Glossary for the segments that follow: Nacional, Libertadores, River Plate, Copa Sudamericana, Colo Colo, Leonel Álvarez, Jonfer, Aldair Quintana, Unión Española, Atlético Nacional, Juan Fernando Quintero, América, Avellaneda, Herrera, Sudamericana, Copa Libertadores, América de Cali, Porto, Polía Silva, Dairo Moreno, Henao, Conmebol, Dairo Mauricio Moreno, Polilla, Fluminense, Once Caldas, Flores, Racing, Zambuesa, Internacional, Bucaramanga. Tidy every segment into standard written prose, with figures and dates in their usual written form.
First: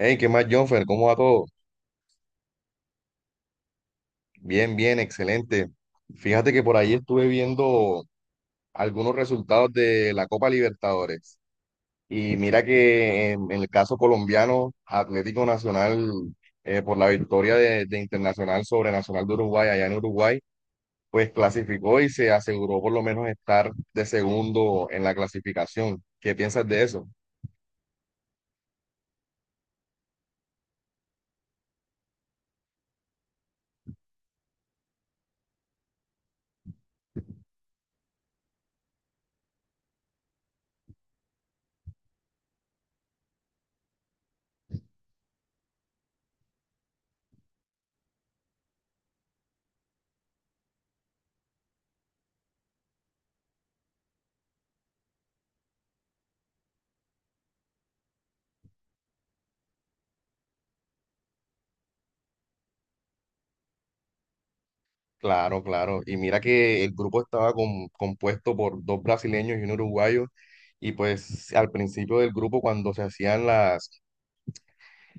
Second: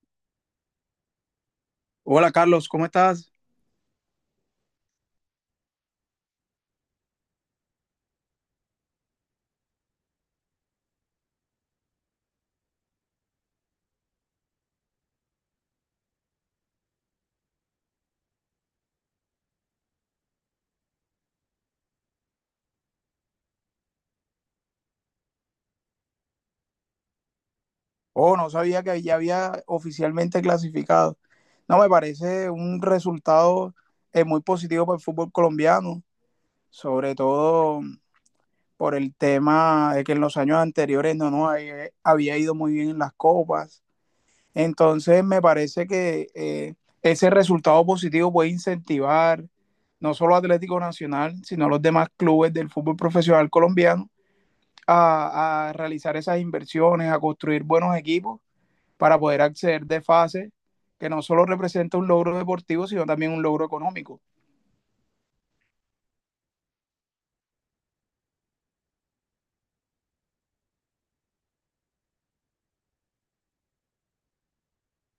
Hey, ¿qué más, Jonfer? ¿Cómo va todo? Hola Carlos, ¿cómo estás? Bien, bien, excelente. Fíjate que por ahí estuve viendo algunos resultados de la Copa Libertadores. Y mira que en el caso colombiano, Atlético Nacional, por la victoria de Internacional sobre Nacional de Uruguay allá en Uruguay, pues clasificó y se aseguró por lo menos estar de segundo en la clasificación. ¿Qué piensas de eso? Oh, no sabía que ya había oficialmente clasificado. No, me parece un resultado muy positivo para el fútbol colombiano, sobre todo por el tema de que en los años anteriores no nos había ido muy bien en las copas. Entonces, me parece que ese resultado positivo puede incentivar no solo a Atlético Nacional, sino a los demás clubes del fútbol profesional colombiano a realizar esas inversiones, a construir buenos equipos para poder acceder de fase, que no solo representa un logro deportivo, sino también un logro económico. Claro, claro. Y mira que el grupo estaba compuesto por dos brasileños y un uruguayo. Y pues al principio del grupo, cuando se hacían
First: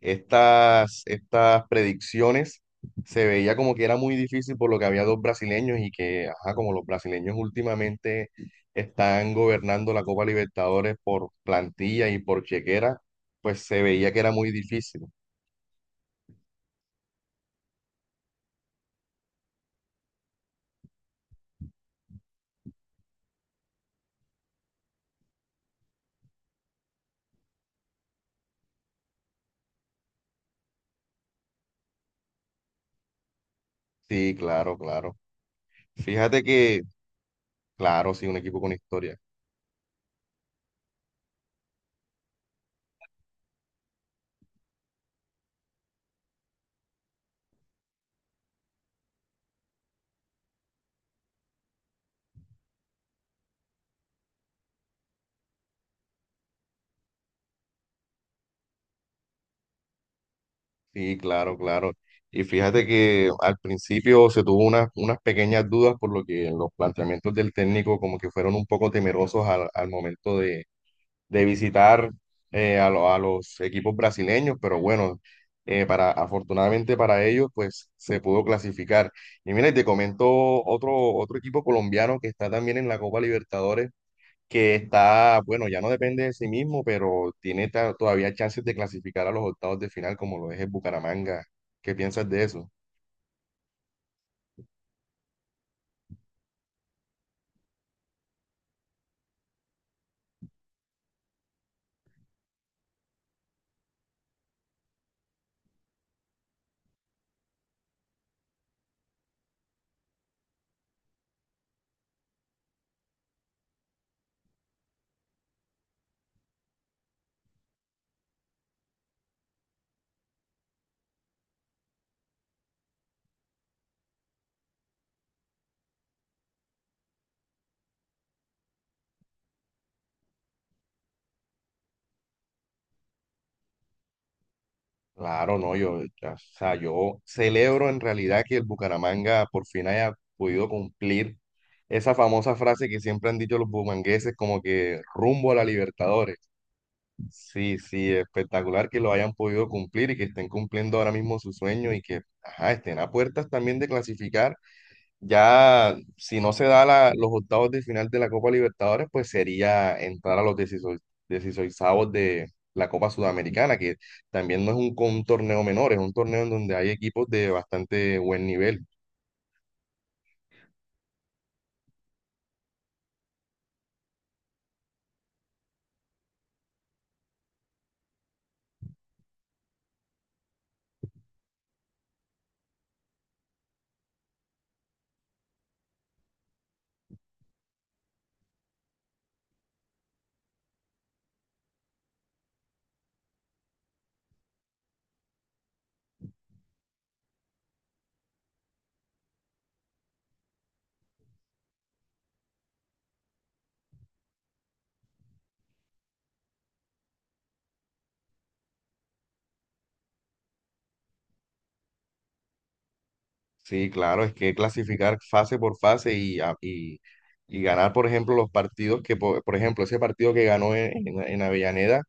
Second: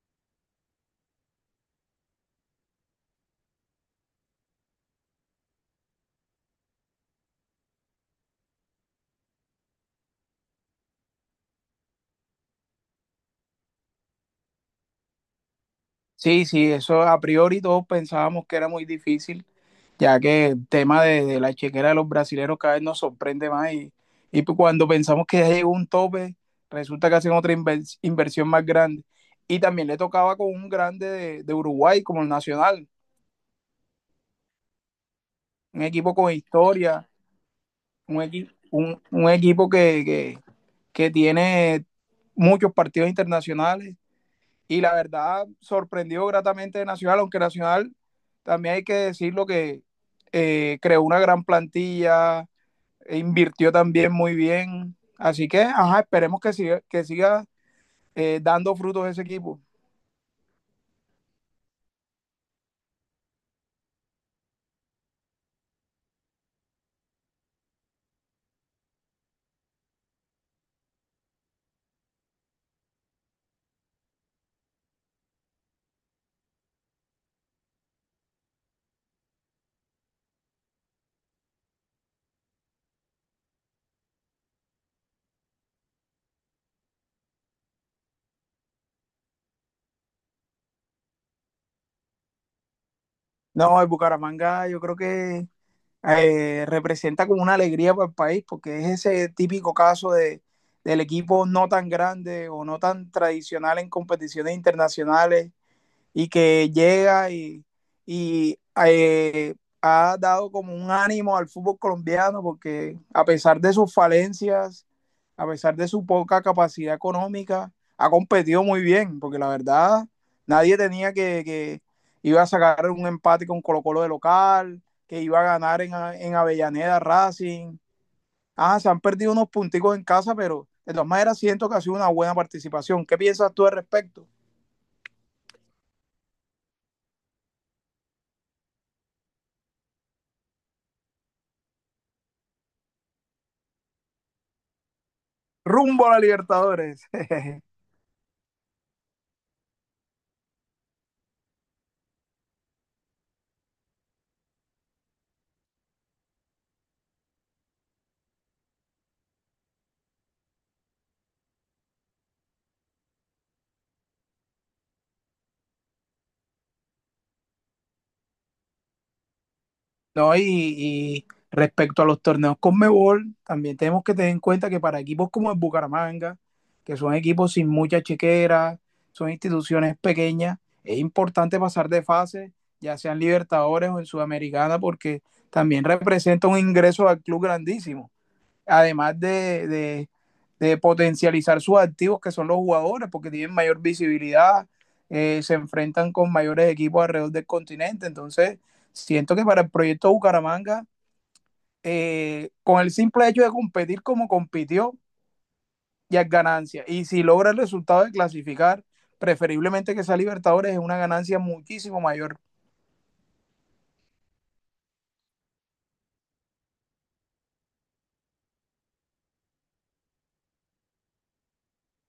estas predicciones, se veía como que era muy difícil por lo que había dos brasileños y que, ajá, como los brasileños últimamente están gobernando la Copa Libertadores por plantilla y por chequera, pues se veía que era muy difícil. Sí, sí, eso a priori todos pensábamos que era muy difícil, ya que el tema de la chequera de los brasileros cada vez nos sorprende más y pues cuando pensamos que ya llegó un tope, resulta que hacen otra inversión más grande. Y también le tocaba con un grande de Uruguay como el Nacional, Sí, claro, claro. un equipo con Fíjate que, historia, claro, sí, un equipo con historia. un equipo que tiene muchos partidos internacionales y la verdad sorprendió gratamente de Nacional, aunque Nacional también hay que decirlo que creó una gran plantilla, e invirtió también muy bien. Así que, ajá, esperemos que que siga dando frutos ese equipo. Sí, claro, claro. Y fíjate que al principio se tuvo unas pequeñas dudas por lo que los planteamientos del técnico como que fueron un poco temerosos al momento de visitar a los equipos brasileños, pero bueno, afortunadamente para ellos pues se pudo clasificar. Y mira, y te comento otro equipo colombiano que está también en la Copa Libertadores que está, bueno, ya no depende de sí mismo, pero tiene todavía chances de clasificar a los octavos de final, como lo es el Bucaramanga. ¿Qué piensas de eso? No, el Bucaramanga yo creo que representa como una alegría para el país, porque es ese típico caso de, del equipo no tan grande o no tan tradicional en competiciones internacionales y que llega y eh, ha dado como un ánimo al fútbol colombiano porque a pesar de sus falencias, a pesar de su poca capacidad económica, ha competido muy bien, porque la verdad nadie tenía que iba a sacar un empate con Colo Colo de local, que iba a ganar en Avellaneda Racing. Ah, se han perdido unos punticos en casa, pero de todas maneras siento que ha sido una buena participación. ¿Qué piensas tú al respecto? Claro, no, yo, o sea, yo celebro en realidad que el Bucaramanga por fin haya podido cumplir esa famosa frase que siempre han dicho los bumangueses, como que rumbo a la Rumbo a la Libertadores. Libertadores. Sí, sí, espectacular que lo hayan podido cumplir y que estén cumpliendo ahora mismo su sueño y que, ajá, estén a puertas también de clasificar. Ya, si no se da los octavos de final de la Copa Libertadores, pues sería entrar a los 16, 16 de la Copa Sudamericana, que también no es un torneo menor, es un torneo en donde hay equipos de bastante buen nivel. ¿No? Y respecto a los torneos Conmebol, también tenemos que tener en cuenta que para equipos como el Bucaramanga, que son equipos sin mucha chequera, son instituciones pequeñas, es importante pasar de fase, ya sean Libertadores o en Sudamericana, porque también representa un ingreso al club grandísimo además de potencializar sus activos, que son los jugadores, porque tienen mayor visibilidad, se enfrentan con mayores equipos alrededor del continente. Entonces, siento que para el proyecto Bucaramanga, con el simple hecho de competir como compitió, ya es ganancia. Y si logra el resultado de clasificar, preferiblemente que sea Libertadores, es una ganancia muchísimo mayor. Sí, claro, es que clasificar fase por fase y, y ganar, por ejemplo, los partidos que, ejemplo, ese partido que ganó en Avellaneda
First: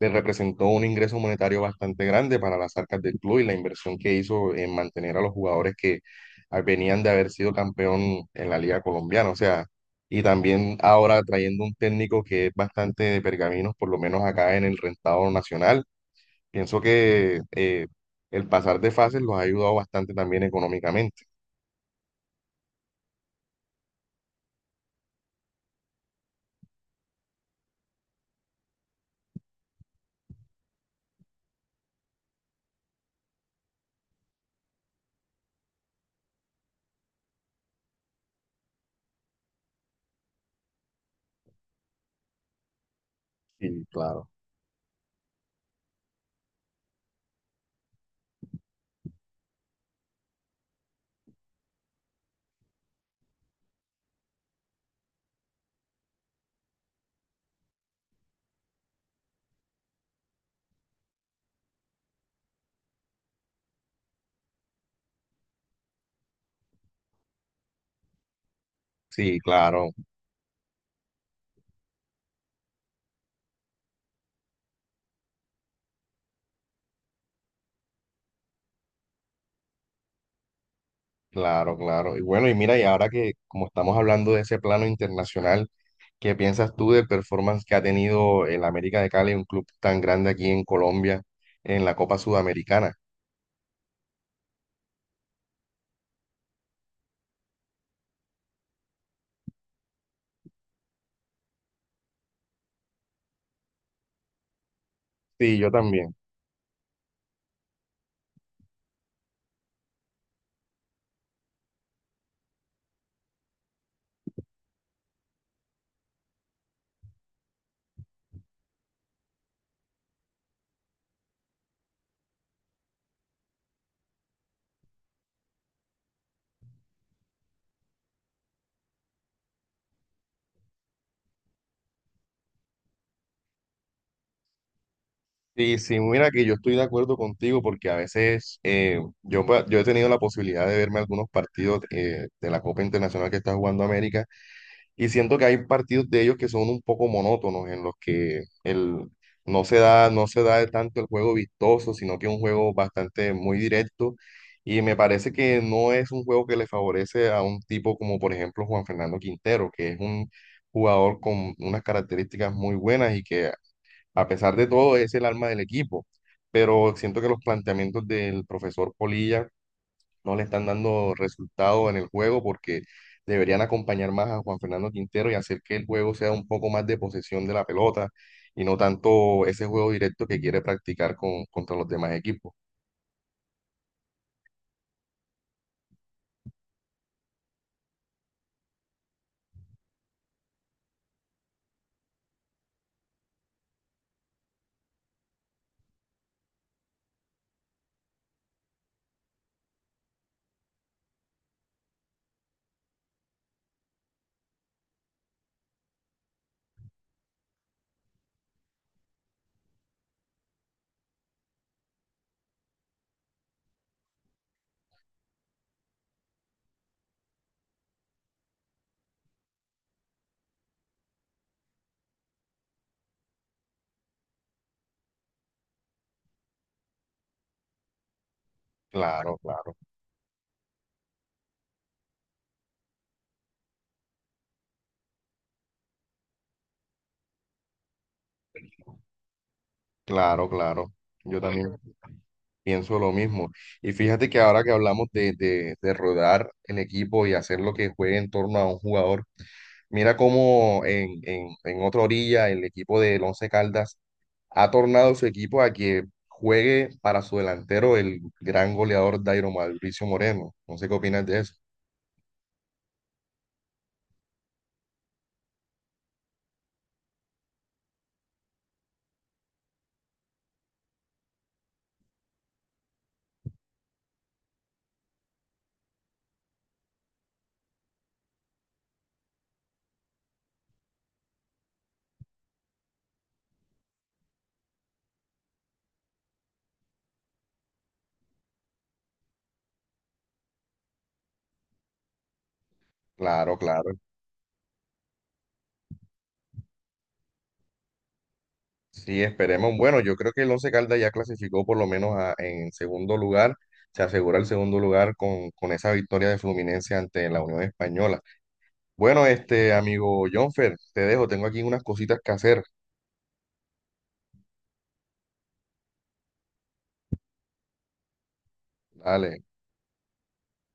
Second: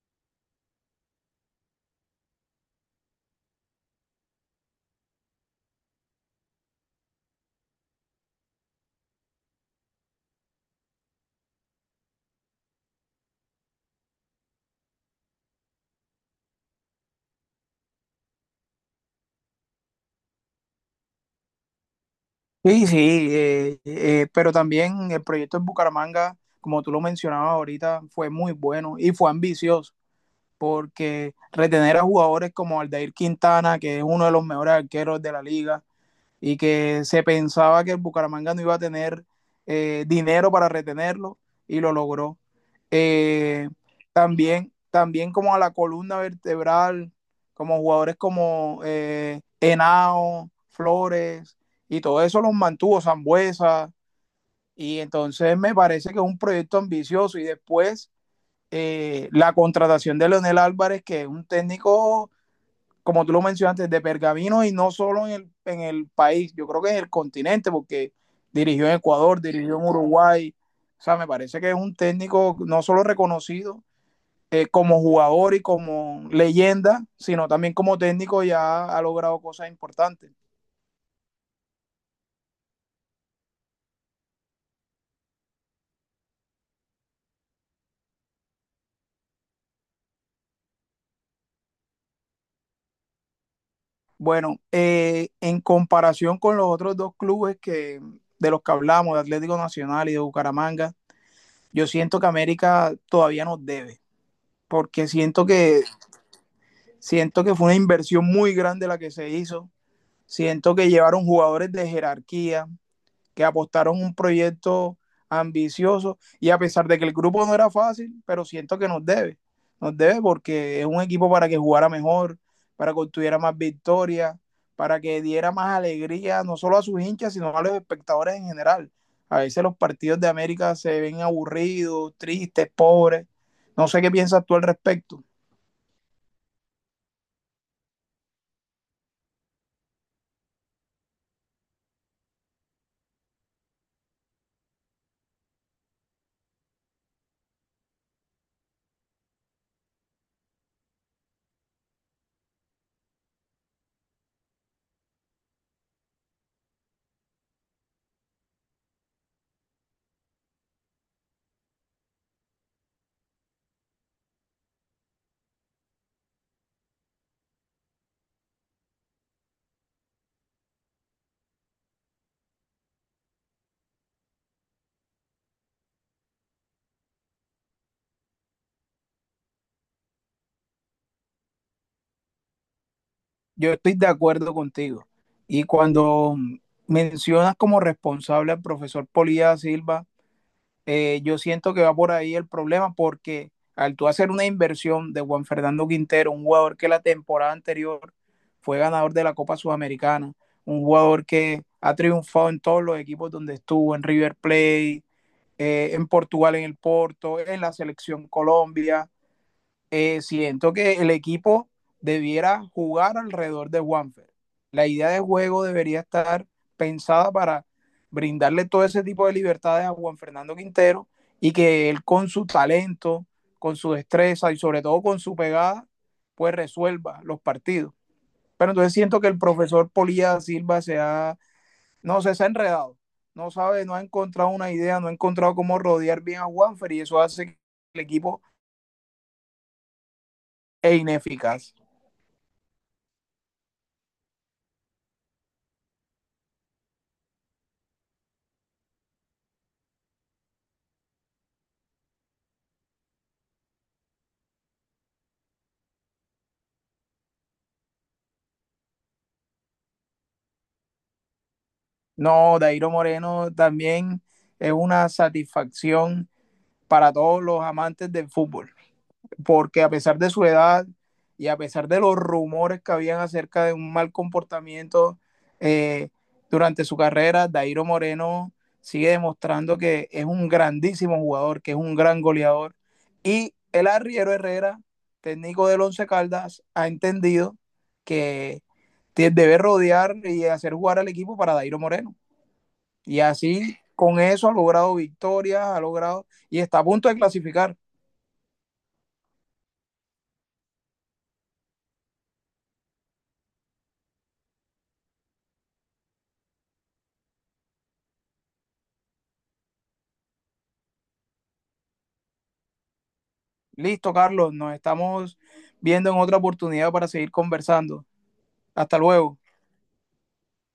le representó un ingreso monetario bastante grande para las arcas del club y la inversión que hizo en mantener a los jugadores que ah, venían de haber sido campeón en la Liga Colombiana. O sea, y también ahora trayendo un técnico que es bastante de pergaminos, por lo menos acá en el rentado nacional. Pienso que el pasar de fases los ha ayudado bastante también económicamente. Sí, sí, pero también el proyecto en Bucaramanga, como tú lo mencionabas ahorita, fue muy bueno y fue ambicioso. Porque retener a jugadores como Aldair Quintana, que es uno de los mejores arqueros de la liga, y que se pensaba que el Bucaramanga no iba a tener dinero para retenerlo, y lo logró. Eh, Sí, claro. también, también como a la columna vertebral, como jugadores como Henao, Flores, y todo eso los mantuvo Zambuesa, y entonces me parece que es un proyecto ambicioso, y después la contratación de Leonel Álvarez, que es un técnico, como tú lo mencionaste, de pergamino y no solo en en el país, yo creo que en el continente, porque dirigió en Sí, Ecuador, dirigió en claro, Uruguay. O sea, me parece que es un técnico no solo reconocido como jugador y como leyenda, sino también como técnico ya ha logrado cosas importantes. claro, claro. Y bueno, y mira, y ahora que como estamos hablando de ese plano internacional, ¿qué piensas tú del performance que ha tenido el América de Cali, un club tan grande aquí en Colombia, en la Copa Sudamericana? Bueno, en comparación con los otros dos clubes que, de los que hablamos, de Atlético Nacional y de Bucaramanga, yo siento que América todavía nos debe, porque Sí, yo también. siento que fue una inversión muy grande la que se hizo. Siento que llevaron jugadores de jerarquía, que apostaron un proyecto ambicioso y a pesar de que el grupo no era fácil, pero siento que nos debe porque es un equipo para que jugara mejor, para que obtuviera más victorias, para que diera más alegría no solo a sus hinchas, sino a los espectadores en general. A veces los partidos de América se ven aburridos, tristes, pobres. No sé qué piensas tú al respecto. Sí, sí, mira que yo estoy de acuerdo contigo porque a veces yo he tenido la posibilidad de verme algunos partidos de la Copa Internacional que está jugando América. Y siento que hay partidos de ellos que son un poco monótonos, en los que no se da tanto el juego vistoso, sino que es un juego bastante muy directo. Y me parece que no es un juego que le favorece a un tipo como, por ejemplo, Juan Fernando Quintero, que es un jugador con unas características muy buenas y que, a pesar de todo, es el alma del equipo. Pero siento que los planteamientos del profesor Polilla no le están dando resultado en el juego porque deberían acompañar más a Juan Fernando Quintero y hacer que el juego sea un poco más de posesión de la pelota y no tanto ese juego directo que quiere practicar contra los demás equipos. Yo estoy de acuerdo contigo. Y cuando mencionas como responsable al profesor Polía Silva, yo siento que va por ahí el problema porque al tú hacer una inversión de Juan Fernando Quintero, un jugador que la temporada anterior fue ganador de la Copa Sudamericana, un jugador que ha triunfado en todos los equipos donde estuvo, en River Plate, en Portugal, en el Porto, en la selección Colombia, siento que el equipo debiera jugar alrededor de Juanfer. La idea de juego debería estar pensada para brindarle todo ese tipo de libertades a Juan Fernando Quintero y que él con su talento, con su destreza y sobre todo con su pegada, pues resuelva los partidos. Pero entonces siento que Claro, el claro, profesor Polilla Silva se ha, no sé, se ha enredado. No sabe, no ha encontrado una idea, no ha encontrado cómo rodear bien a Juanfer y eso hace que el equipo claro, claro. es Yo ineficaz. también pienso lo mismo. Y fíjate que ahora que hablamos de rodar el equipo y hacer lo que juegue en torno a un jugador, mira cómo en otra orilla el equipo del Once Caldas ha tornado su equipo a que juegue para su delantero el gran goleador Dairo Mauricio Moreno. No sé qué opinas de eso. No, Dairo Moreno también es una satisfacción para todos los amantes del fútbol, porque a pesar de su edad y a pesar de los rumores que habían acerca de un mal comportamiento eh, durante su carrera, Dairo Moreno sigue demostrando que es un grandísimo jugador, que es un gran goleador. Y el arriero Herrera, técnico del Once Caldas, ha entendido que debe rodear y hacer jugar al equipo para Dairo Moreno. Y Claro, así, claro. con eso ha logrado victorias, ha logrado y está a punto de clasificar. Sí, esperemos. Bueno, yo creo que el Once Caldas ya clasificó por lo menos en segundo lugar. Se asegura el segundo lugar con esa victoria de Fluminense ante la Unión Española. Bueno, este amigo Jonfer, te dejo. Tengo aquí unas cositas que hacer. Listo, Carlos, nos estamos viendo en otra oportunidad para seguir conversando. Hasta luego. Dale.